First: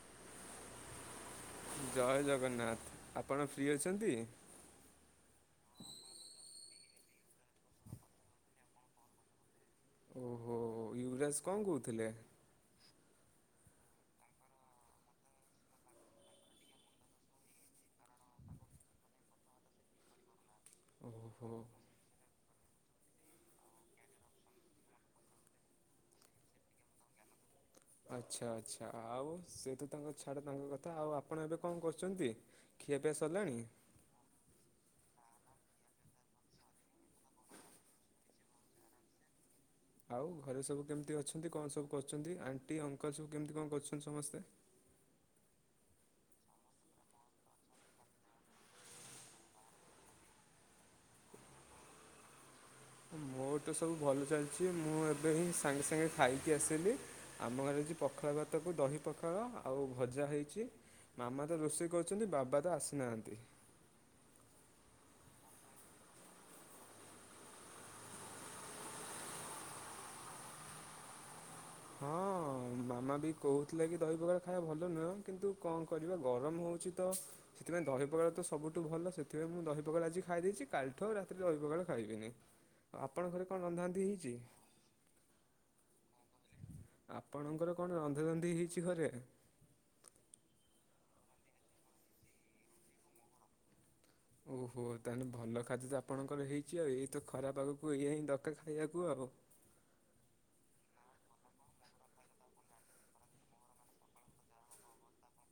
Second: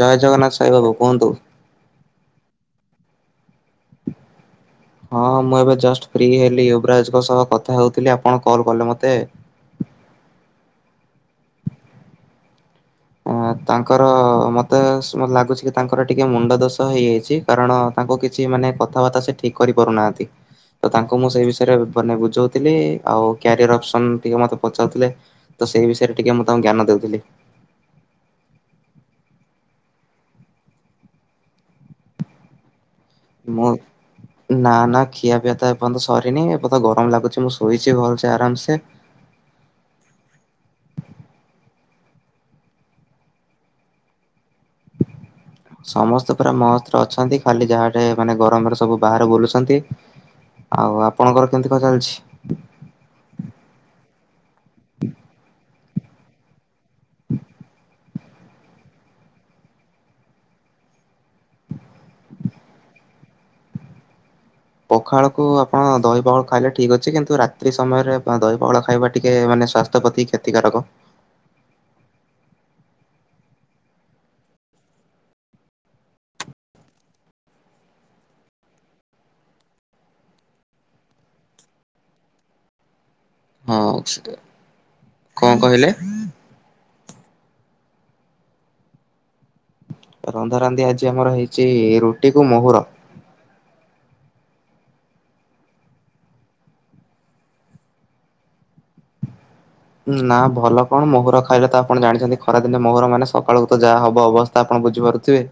ଜୟ ଜଗନ୍ନାଥ ସାଇ ବାବୁ କୁହନ୍ତୁ। ଜୟ ଜଗନ୍ନାଥ ଆପଣ ଫ୍ରି ଅଛନ୍ତି। ହଁ ମୁଁ ଏବେ ଜଷ୍ଟ ଫ୍ରି ହେଲି ଉବରାଜ ସହ କଥା ହଉଥିଲି ଆପଣ କଲ କଲେ ମତେ। ଓ ହୋ। ୟୁବରାଜ କଣ କହୁଥିଲେ ଅଁ ତାଙ୍କର ମୋତେ ମତେ ଲାଗୁଛି କି ତାଙ୍କର ଟିକିେ ମୁଣ୍ଡ ଦୋଷ ହେଇଯାଇଛି କାରଣ ତାଙ୍କୁ କିଛି ମାନେ କଥାବାର୍ତ୍ତା ସେ ଠିକ୍ କରିପାରୁନାହାନ୍ତି ତ ତାଙ୍କୁ ମୁଁ ସେଇ ଓହୋ ବିଷୟରେ ମାନେ ବୁଝୋଉଥିଲି ଆଉ କ୍ୟାରିୟର ଅପ୍ସନ ଟିକେ ମତେ ପଚାରୁଥିଲେ। ତ ସେଇ ବିଷୟରେ ଟିକେ ମୁଁ ତାଙ୍କୁ ଜ୍ଞାନ ଦେଉଥିଲି। ଆଚ୍ଛା ଆଚ୍ଛା ଆଉ ସେ ତ ତାଙ୍କ ଛାଡ ତାଙ୍କ କଥା ଆଉ ଆପଣ ଏବେ କଁ କରୁଛନ୍ତି? ଖିଆ ପିଆ ସରିଲା। ସ୍ରୋଗ୍ ନା ନା ଖିଆ ପିଆ ତ ଏପନ୍ତ ସରିନି ଏପନ୍ତ ଗରମ୍ ଲାଗୁଛି ମୁଁ ଶୋଇଛି ଭଲ୍ସେ ଆରାମ୍ସେ। ଆଉ ଘରେ ସବୁ କେମିତି ଅଛନ୍ତି କଁ ସବୁ କରୁଛନ୍ତି ଆଣ୍ଟି ଅଙ୍କଲ ସବୁ କେମିତି କଣ କରୁଛନ୍ତି ସମସ୍ତେ? ସମସ୍ତେ ପୁରା ମସ୍ତରେ ଅଛନ୍ତି ଖାଲି ଯାହାଟେ ମାନେ ଗରମରେ ସବୁ ବାହାରେ ବୁଲୁଛନ୍ତି। ଆଉ ଆପଣଙ୍କର କେମିତି କଁ ଚାଲିଛି? ହଁ ମୋର ତ ସବୁ ଭଲ ଚାଲିଛି ମୁଁ ଏବେ ହିଁ ସାଙ୍ଗେ ସାଙ୍ଗେ ଖାଇକି ଆସିଲି। ଆମ ଘରେ ଆଜି ପଖାଳ ଭାତକୁ ଦହି ପଖାଳ ଆଉ ଭଜା ହେଇଚି ମାମା ତ ରୋଷେଇ କରୁଛନ୍ତି ବାବା ତ ଆସିନାହାନ୍ତି। ପଖାଳକୁ ଆପଣ ଦହି ପାଉଳ ଖାଇଲେ ଠିକ୍ ଅଛି କିନ୍ତୁ ରାତ୍ରି ସମୟରେ ଆପ ଦହି ପାଉଳ ଖାଇବା ଟିକେ ମାନେ ସ୍ୱା ସ୍ଥ୍ୟ ପତି କ୍ଷତିକାରକ। ହଁ ମାମା ବି କୋହୁଥିଲା କି ଦହି ପଖାଳ ଖାଇବା ଭଲ ନୁହଁ କିନ୍ତୁ କଁ କରିବା ଗରମ ହୋଉଛି ତ? ସେଥିପାଇଁ ଦହି ପଖାଳ ତ ସବୁଠୁ ଭଲ ସେଥିପାଇଁ ମୁଁ ଦହି ପଖାଳ ଆଜି ଖାଇ ଦେଇେଇଛି କାଲଠୁ ଆଉ ରାତିରେ ଦହି ପଖାଳ ଖାଇବିନି। ଆଉ ଆପଣଙ୍କ ଘରେ କଁ ରନ୍ଧା ରନ୍ଧି ହେଇଛି? କଁ କହିଲେ? ଆପଣଙ୍କର କଣ ରନ୍ଧା ରନ୍ଧି ହେଇଛି ଘରେ? ରନ୍ଧା ରନ୍ଧି ଆଜି ଆମର ହେଇଚି ରୁଟି କୁ ମୋହୁର। ଓହୋ ତାହେନେ ଭଲ ଖାଦ୍ୟ ତ ଆପଣଙ୍କର ହେଇଛି ଆଉ ଏଇ ତ ଖରା ପାଗକୁ ଏଇଆ ହିଁ ଦକାର ଖାଇଆକୁ ଆଉ। ନା ଭଲ କଣ ମୋହୁର ଖାଇଲେ ତ ଆପଣ ଜାଣିଛନ୍ତି ଖରାଦିନେ ମୋହର ମାନେ ସକାଳୁକୁ ତ ଯାହା ହବ ଅବସ୍ ତ ଆପଣ ବୁଝିପାରୁଥିବେ?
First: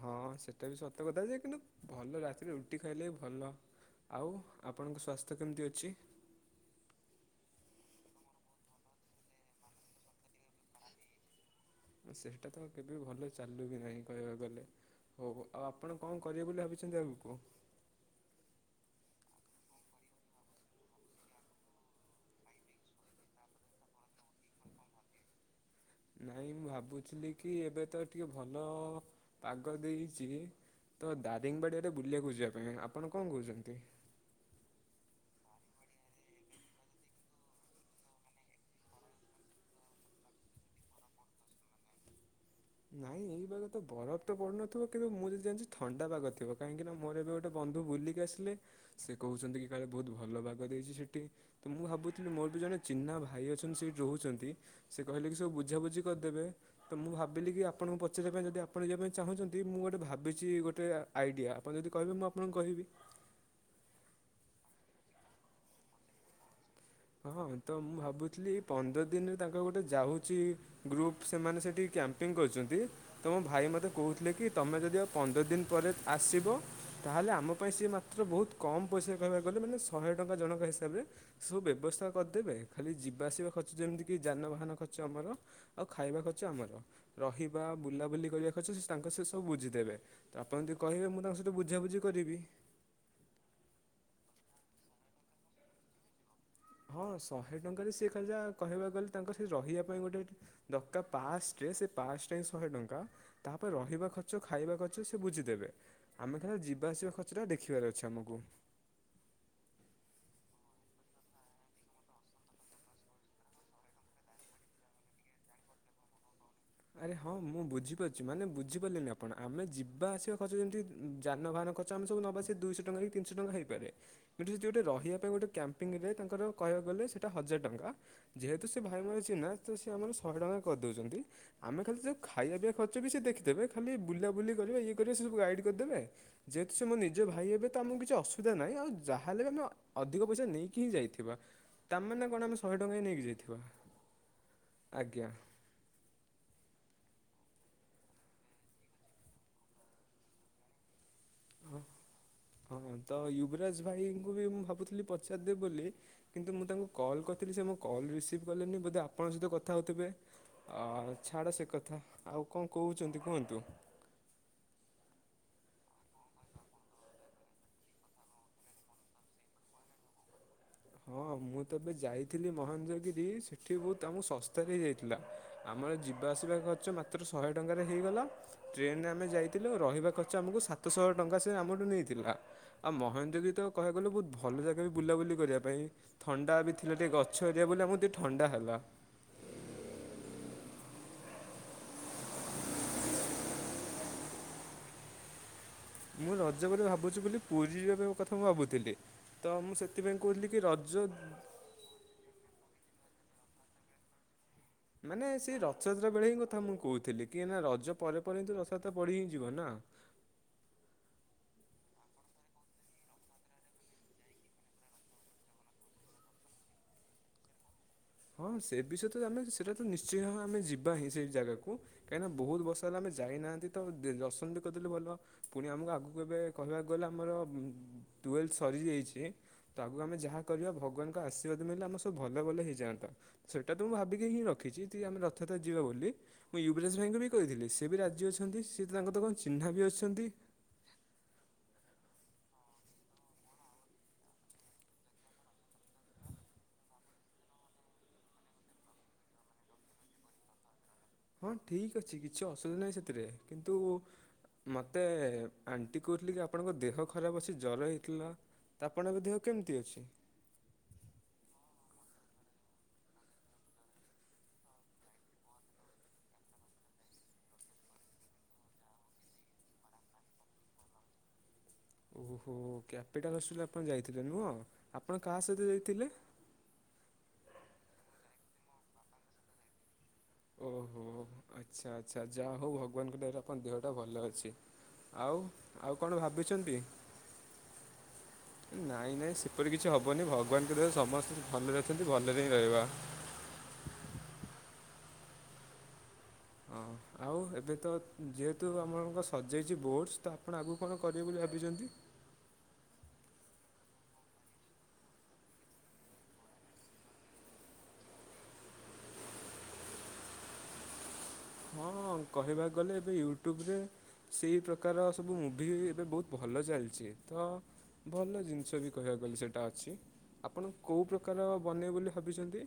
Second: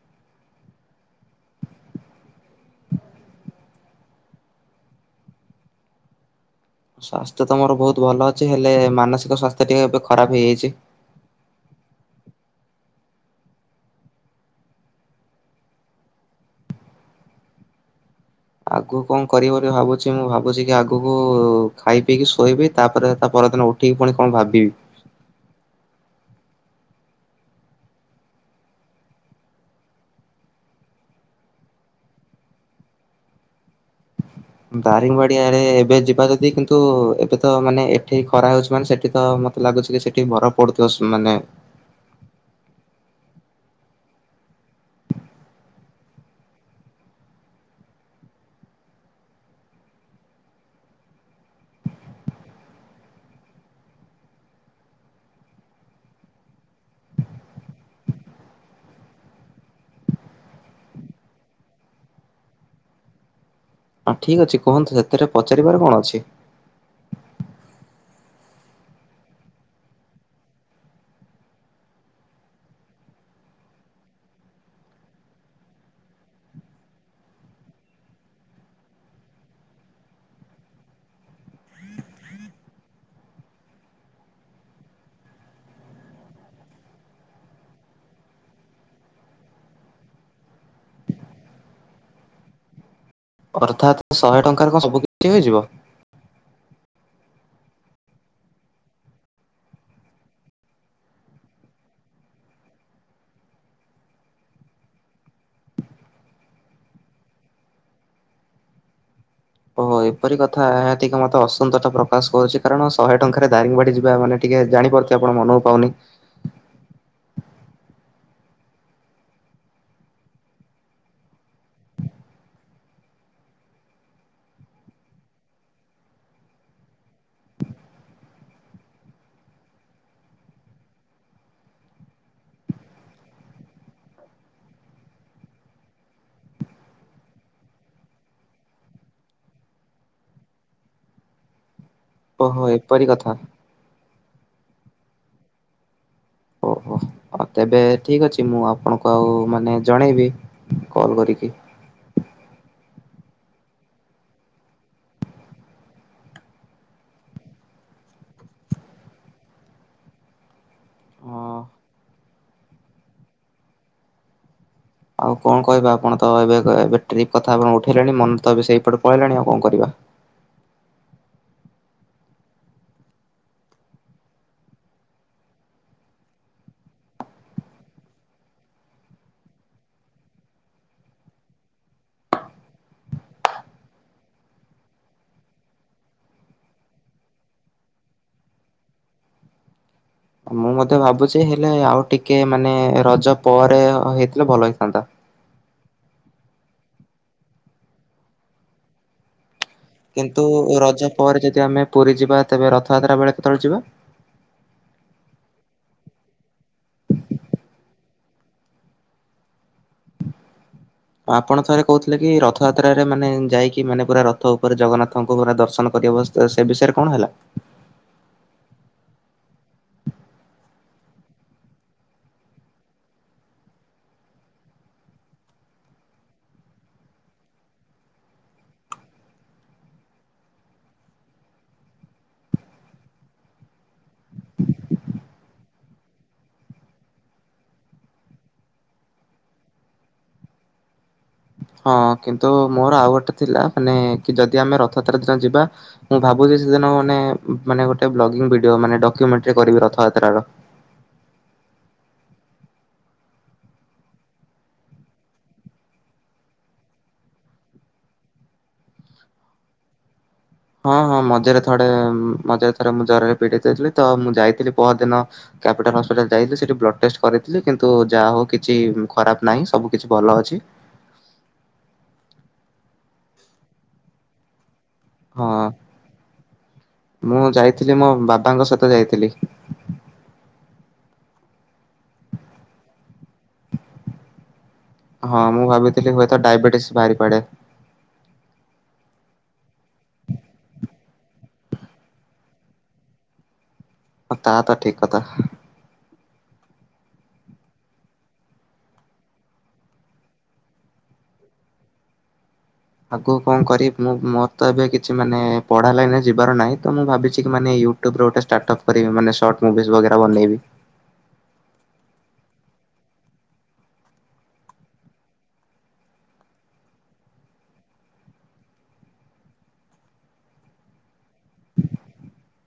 ହଁ ସେଟା ବି ସତ କଥା ଯେ କିନ୍ତୁ ଭଲ ରାତିରେ ରୁଟି ଖାଇଲେ ଭଲ। ଆଉ ଆପଣଙ୍କ ସ୍ୱାସ୍ଥ୍ୟ କେମିତି ଅଛି? ସ୍ୱାସ୍ଥ୍ୟ ତ ମୋର ବୋହୁତ୍ ଭଲ ଅଛି ହେଲେ ମାନସିକ ସ୍ୱାସ୍ଥ୍ୟ ଟିକେ ଏବେ ଖରାପ ହେଇଯାଇଛି। ଆ ସେଇଟା ତ କେବେ ଭଲ ଚାଲୁ ବି ନାହିଁ କହିବାକୁ ଗଲେ। ହୋଉ ହୋଉ ଆଉ ଆପଣ କଁ କରିବେ ବୋଲି ଭାବିଛନ୍ତି ଆଗୁକୁ? ଆଗୁକୁ କଁ କରିବ ବୋଲି ଭାବୁଛି ମୁଁ ଭାବୁଛି କି ଆଗୁକୁ ଖାଇ ପିଇକି ଶୋଇବି ତାପରେ ତା ପରଦିନ ଉଠ ଉଠିକି ପୁଣି କଁ ଭାବିବି। ନାଇଁ ମୁଁ ଭାବୁଛୁଲି କି ଏବେ ତ ଟିକେ ଭଲ ପାଗ ଦେଇଚି ତ ଦାରିଙ୍ଗବାଡ଼ିଆଡେ ବୁଲିଆକୁ ଯିବା ପାଇଁ ଆପଣ କଁ କୋଉଚନ୍ତି? ଦାରିଙ୍ଗବାଡିଆରେ ଏବେ ଯିବା ଯଦି କିନ୍ତୁ ଏବେ ତ ମାନେ ଏଠି ଖରା ହେଉଛି ମାନେ ସେଠି ତ ମତେ ମତେ ଲାଗୁଛି କି ସେଠି ବରଫ ପଡୁଥିବ ସୁ ମାନେ। ନାଇଁ ଏଇ ବାଗ ତ ବରଫ ତ ପଡୁନଥିବ କିନ୍ତୁ ମୁଁ ଯେତିକି ଜାଣିଛି ଥଣ୍ଡା ପାଗ ଥିବ କାହିଁକି ନା ମୋର ଏବେ ଗୋଟେ ବନ୍ଧୁ ବୁଲି କି ଆସିଲେ ସେ କୋହୁଛନ୍ତି କି କାଳେ ବୋହୁତ୍ ଭଲ ବିଗ ଦେଇଛି ସେଠି। ତ ମୁଁ ଭାବୁଥିଲି ମୋର ବି ଜଣେ ଚିହ୍ନା ଭାଇ ଅଛନ୍ତି ସେଠି ରୋହୁଛନ୍ତି। ସିଏ କହିଲେ କି ସବୁ ବୁଝାବୁଝି କରିଦେବେ ତ ମୁଁ ଭାବ୍ ଭାବିଲି କି ଆପଣଙ୍କୁ ପଚାରିବା ପାଇଁ ଯଦି ଆପଣ ଯିବା ପାଇଁ ଚାହୁଁଚନ୍ତି ମୁଁ ଗୋଟେ ଭାବିଚି ଗୋଟେ ଆ ଆଇଡ଼ିଆ ଆପଣ ଯଦି କହିବେ ମୁଁ ଆପ ଆପଣଙ୍କୁ କହିବି। ହଁ ଠିକ୍ ଅଛି କୁହନ୍ତୁ ସେଥିରେ ପଚାରିବାର କଣ ଅଛି? ହଁ ତ ମୁଁ ଭାବୁଥିଲି କି ପନ୍ଦର ଦିନ୍ ରେ ତାଙ୍କ ଗୋଟେ ଯାଉଚି। ଗ୍ରୁପ୍ ସେମାନେ ସେଠି କ୍ୟାମ୍ପିଙ୍ଗ କରୁଚନ୍ତି। ତମ ଭାଇ ମତେ କହୁଥିଲେ, କି ତମେ ଯଦି ଆଉ ପନ୍ଦର ଦିନ ପରେ ଆସିବ ତାହେଲେ ଆମ ପାଇଁ ସିଏ ବହୁତ କମ୍ ପଇସା କହିବାକୁ ଗଲେ ମାନେ ଶହେ ଟଙ୍କା ଜଣଙ୍କ ହିସାବରେ ଦେବେ। ବ୍ୟବସ୍ଥା କରିଦେବେ, ଖାଲି ଯିବାଆସିବା ଖର୍ଚ୍ଚ ଯେମିତିକି ଯାନବାହାନ ଖର୍ଚ୍ଚ ଆମର ଆଉ ଖାଇବା ଖର୍ଚ୍ଚ ଆମର, ରହିବା ବୁଲାବୁଲି କରିବା ଖର୍ଚ୍ଚ ତାଙ୍କ ସେ ସବୁ ବୁଝିଦେବେ। ତ ଆପଣ ଯଦି କହିବେ ମୁଁ ତାଙ୍କ ସହିତ ବୁଝାବୁଝି କରିବି। ଅର୍ଥାତ୍ ଶହେ ଟଙ୍କାରେ କଣ ସବୁ କିିଛି ହେଇଯିବ। ହଁ ଶହେ ଟଙ୍କାରେ ସେିଏ କା ଯାହା କହିବାକୁ ଗଲେ ତାଙ୍କ ସେ ରହିବା ପାଇଁ ଗୋଟେ ଦକା ପାଶରେ ସେ ପାଶଟା ହଁ ଶହେ ଟଙ୍କା। ତାପରେ ରହିବା ଖର୍ଚ୍ଚ ଖାଇବା ଖର୍ଚ୍ଚ ସେ ବୁଝିଦେବେ। ଆମେ ଖାଲି ଯିବା ଆସିବା ଖର୍ଚ୍ଚ ଟା ଦେଖିବାର ଅଛି ଆମକୁ। ଓହୋ ଏପରି କଥା, ଏହା ଟିକେ ମତେ ଅସନ୍ତୋଟା ପ୍ରକାଶ କରୁଛି କାରଣ ଶହେ ଟଙ୍କାରେ ଦାରିଙ୍ଗବାଡି ଯିବା ମାନେ ଟିକେ ଜାଣିପାରୁ ଆପଣ ମନକୁ ପାଉନି। ଆରେ ହଁ ମୁଁ ବୁଝିପାରୁଛି, ମାନେ ବୁଝିପାରିଲିନି ଆପଣ ଆମେ ଯିବା ଆସିବା ଖର୍ଚ ଯେମିତି ଯାନବାହାନ ଖର୍ଚ୍ଚ ସବ ନବା ସେ ଦୁଇଶହ ଟଙ୍କା କି ତିନିଶହ ଟଙ୍କା ହେଇପାରେ। ଯଦି ଗୋଟେ ରହିବା ପାଇଁ ଗୋଟେ କ୍ୟାମ୍ପିଙ୍ଗରେ ତାଙ୍କର କହିଵାକୁ ଗଲେ ସେଇଟା ହଜାର ଟଙ୍କା। ଯେହେତୁ ସେ ଭାଇମାନେ ଚିହ୍ନା ତ ସେ ଆମର ଶହେ ଟଙ୍କା କରିଦଉଛନ୍ତି। ଆମେ ଖାଲି ଯେଉଁ ଖାଇବା ପିଇବା ଖର୍ଚ୍ଚବି ସେ ଦେଖିଦେବେ। ଖାଲି ବୁଲାବୁଲି କରିବେ ଇଏ କରିବେ ସେ ସବୁ ଗାଇଡ଼୍ କରିଦେବେ। ଯେହେତୁ ସେ ମୋ ନିଜ ଭାଇ ହେବେ, ତ ଆମକୁ କିଛି ଅସୁବିଧା ନାହିଁ ଆଉ ଯାହ ହେଲେ ବି ଆମ, ଅଧିକ ପଇସା ନେଇକି ହିଁ ଯାଇଥିବା। ତାମାନେ କଣ ଆମେ ଓହୋ ଶହେ ଟଙ୍କା ଏପରି ନେଇକି କଥା ଯାଇଥିବା, ଆଜ୍ଞା। ଓହୋ। ଆଉ ତେବେ ଠିକ ଅଛି ମୁଁ ଆପଣଙ୍କୁ ଆଉ ମାନେ ଜଣେଇବି କଲ୍ କରିକି। ହ ହଁ ତ ୟୁବରାଜ ଭାଇଙ୍କୁ ବି ମୁଁ ଭାବୁଥିଲି ପଚାରିଦେବି ବୋଲି। କିନ୍ତୁ ମୁଁ ତାଙ୍କୁ କଲ୍ କରିଥିଲି ସେ ମୋ କଲ୍ ରିସିଭ୍ କଲେନି ବୋଧେ ଆପଣଙ୍କ ସହିତ କଥା ହେଉଥିବେ। ଅ ଛାଡ ହଁ। ସେ କଥା, ଆଉ କଣ କହୁଛନ୍ତି କୁହନ୍ତୁ। ଆଉ କଣ କହିବା ଆପଣ ତ ଏବେ ଏବେ ଟ୍ରିପ୍ କଥା ଆପଣ ଉଠେଇଲେଣି, ମମି ତ ଏବେ ସେଇପଟ ପଳେଇଲେଣି ଆଉ କଣ କରିବା। ହଁ ମୁଁ ତ ଏବେ ଯାଇଥିଲି ମହେନ୍ଦ୍ର ଗିରି ସେଠି ବହୁତ ଆମକୁ ଶସ୍ତାରେ ହେଇ ଯାଇଥିଲା। ଆମର ଯିବା ଆସିବା ଖର୍ଚ୍ଚ ମାତ୍ର ଶହେ ଟଙ୍କାରେ ହେଇଗଲା। ଟ୍ରେନରେ ଆମେ ଯାଇଥିଲୁ ରହିବା ଖର୍ଚ୍ଚ ଆମକୁ ସାତ ଶହ ଟଙ୍କା ସେ ଆମଠୁ ନେଇଥିଲା। ଆଉ ମହେନ୍ଦ୍ର ଗିରି ତ କହିବାକୁ ଗଲେ ବହୁତ ଭଲ ଜାଗା ବି ବୁଲାବୁଲି କରିବା, ପାଇଁ ଥଣ୍ଡା ବି ଥିଲା ଟିକେ ଗଛ ଏରିଆ ବୋଲି ଆମର ଟିକେ ଥଣ୍ଡା ହେଲା। ମୁଁ ମଧ୍ୟ ଭାବୁଛି ହେଲେ ଆଉ ଟିକେ ମାନେ ରଜ ପରେ ହେଇଥିଲେ ଭଲ ହେଇଥାନ୍ତା। ମୁଁ ରଜ ବୋଲି ଭାବୁଛି ବୋଲି ପୁରୀ ଯିବାପାଇଁ କଥା ମୁଁ ଭାବୁଥିଲି। ତ ମୁଁ ସେ ସେଥିପାଇଁ କିନ୍ତୁ କହୁଥିଲେ କି ରଜ, ପରେ ଯଦି ଆମେ ପୁରୀ ଯିବା ତେବେ ରଥଯାତ୍ରା ବେଳେ କେତେବେଳେ ଯିବା, ମାନେ ସେଇ ରଥଯାତ୍ରା ବେଳେ ହିଁ କଥା ମୁଁ କହୁଥିଲି କି ନା ରଜ ପରେ ପରେ ରଥଯାତ୍ରା ପଢି ହିଁ ଯିବ ନା। ଆପଣ ଥରେ କହୁଥିଲେ, କି ରଥଯାତ୍ରାରେ ମାନେ ଯାଇକି ମାନେ ପୁରା ରଥ ଉପରେ ଜଗନ୍ନାଥଙ୍କୁ ପୁରା ଦର୍ଶନ କରିହବ। ତ ସେ ବିଷୟରେ କଣ ହେଲା ହଁ ସେ ବିଷୟ ତ ଆମେ ସେଇଟା ତ ନିଶ୍ଚୟ, ହଁ ଆମେ ଯିବା ହିଁ ସେଇ ଜାଗାକୁ। କାହିଁକିନା ବହୁତ ବର୍ଷ ହେଲା ଆମେ ଯାଇନାହାନ୍ତି ତ ଦର୍ଶନ ବି କରିଦେଲେ ଭଲ। ପୁଣି ଆମକୁ ଆଗକୁ ଏବେ କହିବାକୁ ଗଲେ ଆମର ଟୁଏଲ ସରିଯାଇଛି। ତ ଆଗକୁ ଆମେ ଯାହା କରିବା, ଭଗବାନଙ୍କ ଆଶୀର୍ବାଦ ମିଳିଲେ ଆମେ ସବୁ ଭଲ ଭଲ ହେଇଯାଆନ୍। ସେଇଟା ତୁ ମୁଁ ଭାବିକି ହିଁ ରଖିଛି, କି ଆମେ ରଥଟା ଯିବା ବୋଲି। ମୁଁ ୟୁବିରାଜ ଭାଇଙ୍କୁ ବି କହିଥିଲି ସେ ବି ରାଜି ଅଛନ୍ତି ସିଏ ତାଙ୍କର କଣ ଚିହ୍ନା ବି ଅଛନ୍ତି। ହଁ କିନ୍ତୁ ମୋର ଆଉ ଗୋଟେ ଥିଲା, ମାନେ କି ଯଦି ଆମେ ରଥଯାତ୍ରା ଦିନ ଯିବା। ମୁଁ ଭାବୁଛି ସେଦିନ ମାନେ, ମାନେ ଗୋଟେବ୍ଲଗିଙ୍ଗ ଭିଡିଓ ମାନେ ଡକ୍ଯୁମେଣ୍ଟ ରେ କରିବି ରଥଯାତ୍ର ର। ହଁ ଠିକ୍ ଅଛି କିଛି ଅସୁବିଧା ନାହିଁ ସେଥିରେ, କିନ୍ତୁ ମୋତେ ଆଣ୍ଟି କହୁଥିଲେ କି ଆପଣଙ୍କ ଦେହ ଖରାପ ଅଛି ଜର ହେଇଥିଲା। ତ ଆପଣଙ୍କ ଦେହ କେମିତି ଅଛି? ହଁ ହଁ ମଝିରେ ଥଡ଼େ ମଝିରେ ଥରେ ମୁଁ ଜରରେ ପିଡିତ ଥିଲି ତ ମୁଁ ଯାଇଥିଲି ପହଦିନ। କ୍ୟାପିଟାଲ ହସ୍ପିଟାଲ ଯାଇଥିଲି ସେଠି ବ୍ଲଡ଼ ଟେଷ୍ଟ କରିଥିଲି କିନ୍ତୁ ଯାହା ହଉ କିଛି ଖରାପ ନାହିଁ ସବୁ କିଛି ଭଲ ଅଛି। ଓହୋ କ୍ୟାପିଟାଲ ହସ୍ପିଟାଲ ଆପଣ ଯାଇଥିଲେ ନୁହଁ, ଆପଣ କାହା ହଁ ସହିତ ଯାଇଥିଲେ? ମୁଁ ଯାଇଥିଲି ମୋ ବାବାଙ୍କ ସହିତ ଯାଇଥିଲି। ଓହୋ ଆଚ୍ଛା ଆଚ୍ଛା ଯାହଉ ଭଗବାନଙ୍କ ଦୟାରୁ ଆପଣ ଦେହଟା ଭଲ ଅଛି। ଆଉ ହଁ ମୁଁ ଆଉ ଭାବିଥିଲି କଣ ହୁଏତ ଭାବିଛନ୍ତି? ଡାଇବେଟିସ୍ ବାହାରି ପଡେ ନାଇଁ ନାଇଁ ସେପଟେ କିଛି ହବନି ଭଗବାନଙ୍କ ଦୟାରୁ ସମସ୍ତେ ଭଲରେ ଅଛନ୍ତି ଭଲରେ ହିଁ ରହିବା। ଅ ତା ତ ଠିକ୍ କଥା। ହଁ ଆଉ ଏବେ ତ ଯେହେତୁ ଆମମାନଙ୍କ ସଜେଇଛି ବୋଟସ୍, ତ ଆପଣ ଆଗକୁ କଣ କରିବେ ବୋଲି ଭାବିଛନ୍ତି? ଆଗକୁ କଣ କରିବି ମୁଁ ମୋର ତ ଏବେ କିଛି ମାନେ ପଢା ଲାଇନରେ ଯିବାର ନାହିଁ, ତ ମୁଁ ଭାବିଛି କି ମାନେ ୟୁ ୟୁଟ୍ୟୁବରୁ ଗୋଟେ ଷ୍ଟାର୍ଟପ କରିବି ମାନେ ସର୍ଟ ମୁଭିଜ୍ ବଗେରା ବନେଇବି। ହଁ କହିବାକୁ ଗଲେ ଏବେ ୟୁଟ୍ୟୁବରେ ସେଇ ପ୍ରକାର ସବୁ ମୁଭି ଏବେ ବହୁତ ଭଲ ଚାଲିଛି ତ ଭଲ ଜିନିଷ ବି କହିବାକୁ ଗଲେ ସେଇଟା ଅଛି। ଆପଣ କୋଉ ପ୍ରକାର ବନେଇବେ ବୋଲି ଭାବିଛନ୍ତି?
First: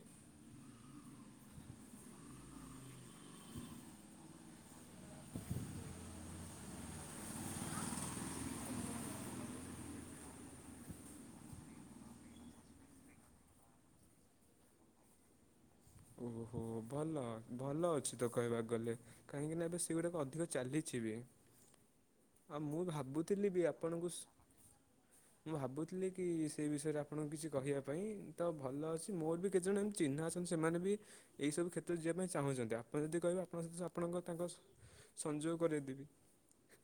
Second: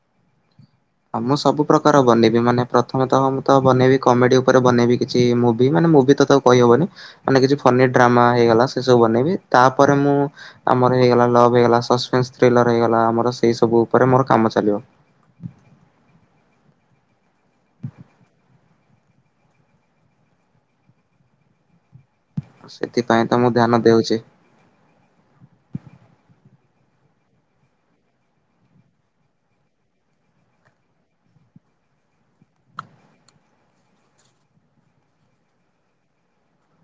ହଁ ମୁଁ ସବୁ ପ୍ରକାର ବନେଇବି ମାନେ ପ୍ରଥମେ ତଃ ମୁଁ ତ ବନେଇବି କମେଡି ଉପରେ ବନେଇବି କିଛି ମୁଭି, ମାନେ ମୁଭି ତ ତାକୁ କହିହବନି। ମାନେ କିଛି ଫନି ଡ୍ରାମା ହେଇଗଲା ସେ ସବୁ ବନେଇବି, ତାପରେ ମୁଁ ଆମର ହେଇଗଲା ଲଭ୍ ହେଇଗଲା, ସସ୍ପେନ୍ସ ଥ୍ରୀଲର ହେଇଗଲା ଆମର ସେଇ ସବୁ ଉପରେ ମୋର କାମ ଚାଲିବ। ଓହୋହୋ, ଭଲ ଭଲ ଅଛି ତ କହିବାକୁ ଗଲେ। କାହିଁକି ନା ଏବେ ସେଗୁଡାକ ଅଧିକ ଚାଲିଛି ବି। ଆଉ ମୁଁ ସେଥିପାଇଁ ତ ମୁଁ ଭାବୁଥିଲି ବି ଧ୍ୟାନ ଆପଣଙ୍କୁ ଦେଉଛି। ମୁଁ ଭାବୁଥିଲି କି ସେ ବିଷୟରେ ଆପଣଙ୍କୁ କିଛି କହିବା ପାଇଁ, ତ ଭଲ ଅଛି ମୋର ବି କେତେଜଣ ଏମ୍ ଚିହ୍ନା ଅଛନ୍ତି ସେମାନେ ବି ଏଇସବୁ କ୍ଷେତ୍ରରେ ଯିବା ପାଇଁ ଚାହୁଁଛନ୍ତି, ଆପଣ ଯଦି କହିବେ ଆପଣଙ୍କ [unintelligible] ଆପଣଙ୍କ ତାଙ୍କ ସହ ସଂଯୋଗ କରେଇଦେବି।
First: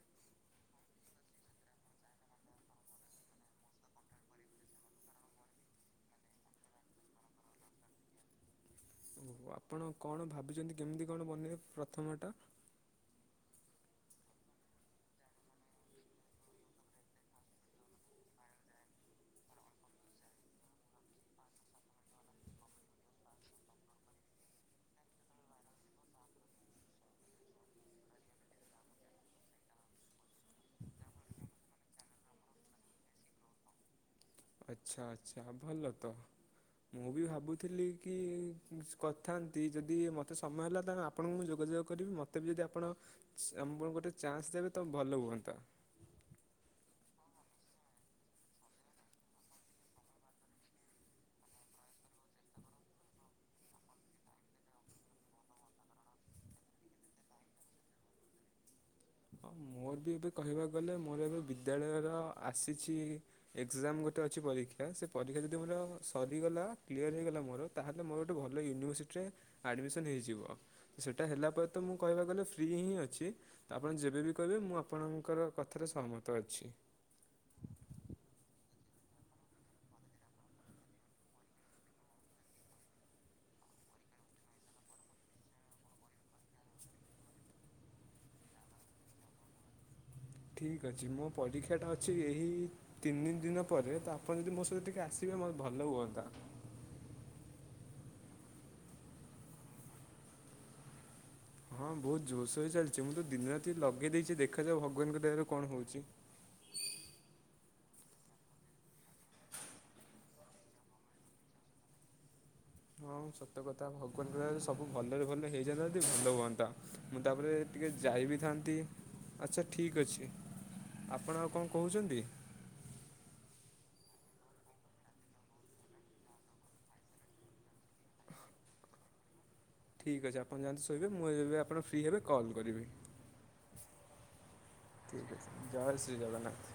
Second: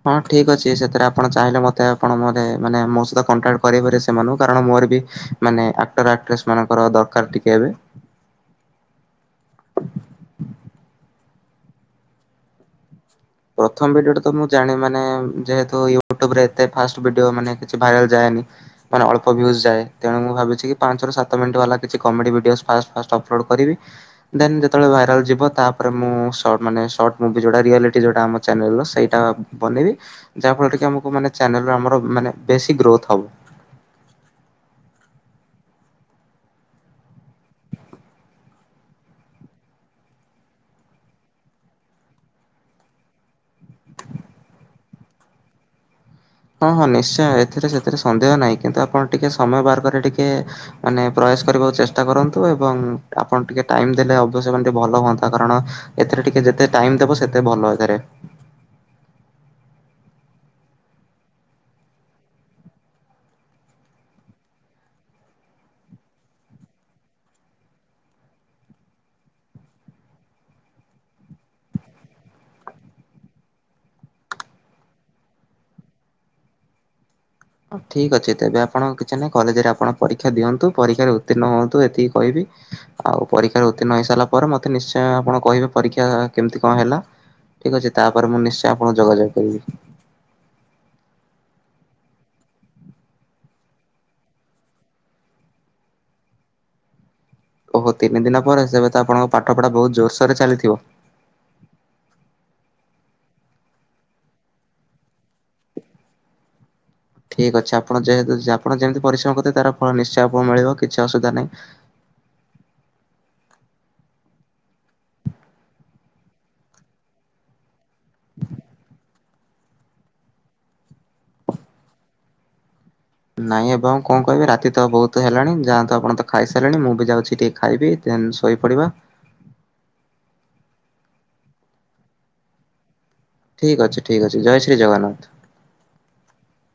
ହଁ ଠିକ୍ ଅଛି ସେଥିରେ ଆପଣ ଚାହିଁଲେ ମତେ ଆପଣ ମରେ ମାନେ ମୋ ସହିତ କଣ୍ଟାକ୍ଟ କରେଇପାରିବେ ସେମାନଙ୍କୁ କାରଣ ମୋର ବି ମାନେ ଆକ୍ଟର ଆକ୍ଟ୍ରେସ୍ ମାନଙ୍କର ଦରକାର ଟିକେ ଏବେ। ଓହୋ, ଆପଣ କଣ ଭାବିଛନ୍ତି କେମିତି କଣ ବନେଇବେ ପ୍ରଥମଟା? ପ୍ରଥମ ଭିଡିଓଟା ତ ମୁଁ ଜାଣେ ମାନେ ଯେହେତୁ ୟୁଟୁବରେ ଏତେ ଫାଷ୍ଟ ଭିଡିଓ ମାନେ କିଛି ଭାଇରାଲ ଯାଏନି। ମାନେ ଅଳ୍ପ ଭ୍ୟୁଜ୍ ଯାଏ, ତେଣୁ ମୁଁ ଭାବିଛି କି ପାଞ୍ଚରୁ ସାତ ମିଣ୍ଟ ବାଲା କିଛି comedy video fast fast upload କରିବି। ଦେନ୍ ଯେତେବେଳେ ଭାଇରାଲ ଯିବ ତାପରେ ମୁଁ ସର୍ଟ ମାନେ ସର୍ଟ ମୁଭି ଯୋଉଟା ରିଅଲି ଟି ଯୋଉଟା ଆମ ଚ୍ୟାନେଲର ସେଇଟା ବନେଇବି। ଯାହା ଫଳରେ କି ଆମକୁ ମାନେ ଚ୍ୟାନେଲରୁ ଆମର ମାନେ ବେଶୀ ଗ୍ରୋଥ୍ ହବ। ଆଚ୍ଛା ଆଚ୍ଛା, ଭଲ ତ। ମୁଁ ବି ଭାବୁଥିଲି କି କିଛି କରିଥାନ୍ତି ଯଦି ମତେ ସମୟ ହେଲା [unintelligible] ଆପଣଙ୍କୁ ମୁଁ ଯୋଗାଯୋଗ କରିବି ମୋତେ ବି ଯଦି ଆପଣ, ଆମ ବେଳକୁ ଗୋଟେ ଚାନ୍ସ ଦେବେ ତ ଭଲ ହୁଅନ୍ତା। ହଁ ହଁ ନିଶ୍ଚୟ ଏଥିରେ ସେଥିରେ ସନ୍ଦେହ ନାହିଁ କିନ୍ତୁ ଆପଣ ଟିକେ ସମୟ ବାହାର କରି ଟିକେ ମାନେ ପ୍ରୟାସ୍ କରିବାକୁ ଚେଷ୍ଟା କରନ୍ତୁ ଏବଂ ଆପଣ ଟିକେ ଟାଇମ୍ ଦେଲେ ଅବଶ୍ୟ ମାନେ ଟିକେ ଭଲ ହୁଅନ୍ତା କାରଣ ଏଥିରେ ଟିକେ ଯେତେ ଟାଇମ୍ ଦବ ସେତେ ଭଲ ଏଗାରେ। ହଁ ମୋର ବି ଏବେ କହିବାକୁ ଗଲେ ମୋର ଏବେ ବିଦ୍ୟାଳୟର ଆସିଛି ଏକ୍ଜାମ୍ ଗୋଟେ ଅଛି ପରୀକ୍ଷା, ସେ ପରୀକ୍ଷା ଯଦି ମୋର ସରିଗଲା କ୍ଲିଅର ହୋଇଗଲା ମୋର ତାହେଲେ ମୋର ଗୋଟେ ଭଲ ୟୁନିଭର୍ସିଟିରେ ଆଡ଼ମିସନ୍ ହେଇଯିବ। ସେଇଟା ହେଲା ପରେ ତ ମୁଁ କହିବାକୁ ଗଲେ ଫ୍ରି ହିଁ ଅଛି। ତ ଆପଣ ଯେବେବି କହିବେ ମୁଁ ଆପଣଙ୍କର କଥାରେ ସହମତ ଅଛି। ହଁ ଠିକ୍ ଅଛି ତେବେ ଆପଣ କିଛି ନାହିଁ କଲେଜରେ ଆପଣ ପରୀକ୍ଷା ଦିଅନ୍ତୁ ପରୀକ୍ଷାରେ ଉତ୍ତିର୍ଣ୍ଣ ହୁଅନ୍ତୁ ଏତିକି କହିବି। ଆଉ ପରୀକ୍ଷାରେ ଉତ୍ତୀର୍ଣ୍ଣ ହେଇସାରିଲା ପରେ ମତେ ନିଶ୍ଚୟ ଆପଣ କହିବେ ପରୀକ୍ଷା କେମିତି କଣ ହେଲା ଠିକ ଅଛି ତାପରେ ମୁଁ ନିଶ୍ଚୟ ଆପଣଙ୍କୁ ଯୋଗାଯୋଗ କରିବି। ଠିକ୍ ଅଛି ମୋ ପରୀକ୍ଷାଟା ଅଛି ଏହି ତିନି ଦିନ ପରେ ତ ଆପଣ ଯଦି ମୋ ସହିତ ଟିକେ ଆସିବେ ମୋତେ ଭଲ ହୁଅନ୍ତା। ଓହୋ ତିନି ଦିନ ପରେ ସେବେ ତ ଆପଣଙ୍କ ପାଠପଢା ବହୁତ ଜୋରସୋରରେ ଚାଲିଥିବ। ହଁ ବହୁତ ଜୋରସୋରରେ ଚାଲିଛି ମୁଁ ତ ଦିନ ରାତି ଲଗେଇ ଦେଇଛି ଦେଖାଯାଉ ଭଗବାନଙ୍କ ଦୟାରୁ କଣ ହଉଛି। ଠିକ୍ ଅଛି ଆପଣ ଯେହେତୁ ଆପଣ ଯେମିତି ପରିଶ୍ରମ କରିିଥିବେ ତାର ଫଳ ନିଶ୍ଚୟ ଆପଣଙ୍କୁ ମିଳିବ କିଛି ଅସୁବିଧା ନାହିଁ। ହଁ ସତ କଥା ଭଗବାନଙ୍କ ଦୟାରେ ସବୁ ଭଲରେ ଭଲରେ ହେଇଯାନ୍ତା ଯଦି ଭଲ ହୁଅନ୍ତା। ମୁଁ ତାପରେ ଟିକିଏ ଯାଇ ବିି ଥାନ୍ତି ଆଚ୍ଛା ଠିକ୍ ଅଛି ଆପଣ ଆଉ କଣ କହୁଛନ୍ତି? ନାଇଁ ଏବଂ କଣ କହିବି ରାତି ତ ବହୁତ ହେଲାଣି ଯାଆନ୍ତୁ ଆପଣ ତ ଖାଇସାରିଲେଣି ମୁଁ ବି ଯାଉଛି ଟିକେ ଖାଇବି ଦେନ ଶୋଇପଡ଼ିବା। ଠିକ୍ ଅଛି ଆପଣ ଯାଆନ୍ତୁ ଶୋଇବେ ମୁଁ ଯେବେ ଆପଣ ଫ୍ରି ହେବେ କଲ୍ କରିବି। ଠିକ୍ ଅଛି ଠିକ୍ ଅଛି ଜୟ ଶ୍ରୀ ଠିକ୍ ଜଗନ୍ନାଥ। ଅଛି ଜୟ ଶ୍ରୀ ଜଗନ୍ନାଥ।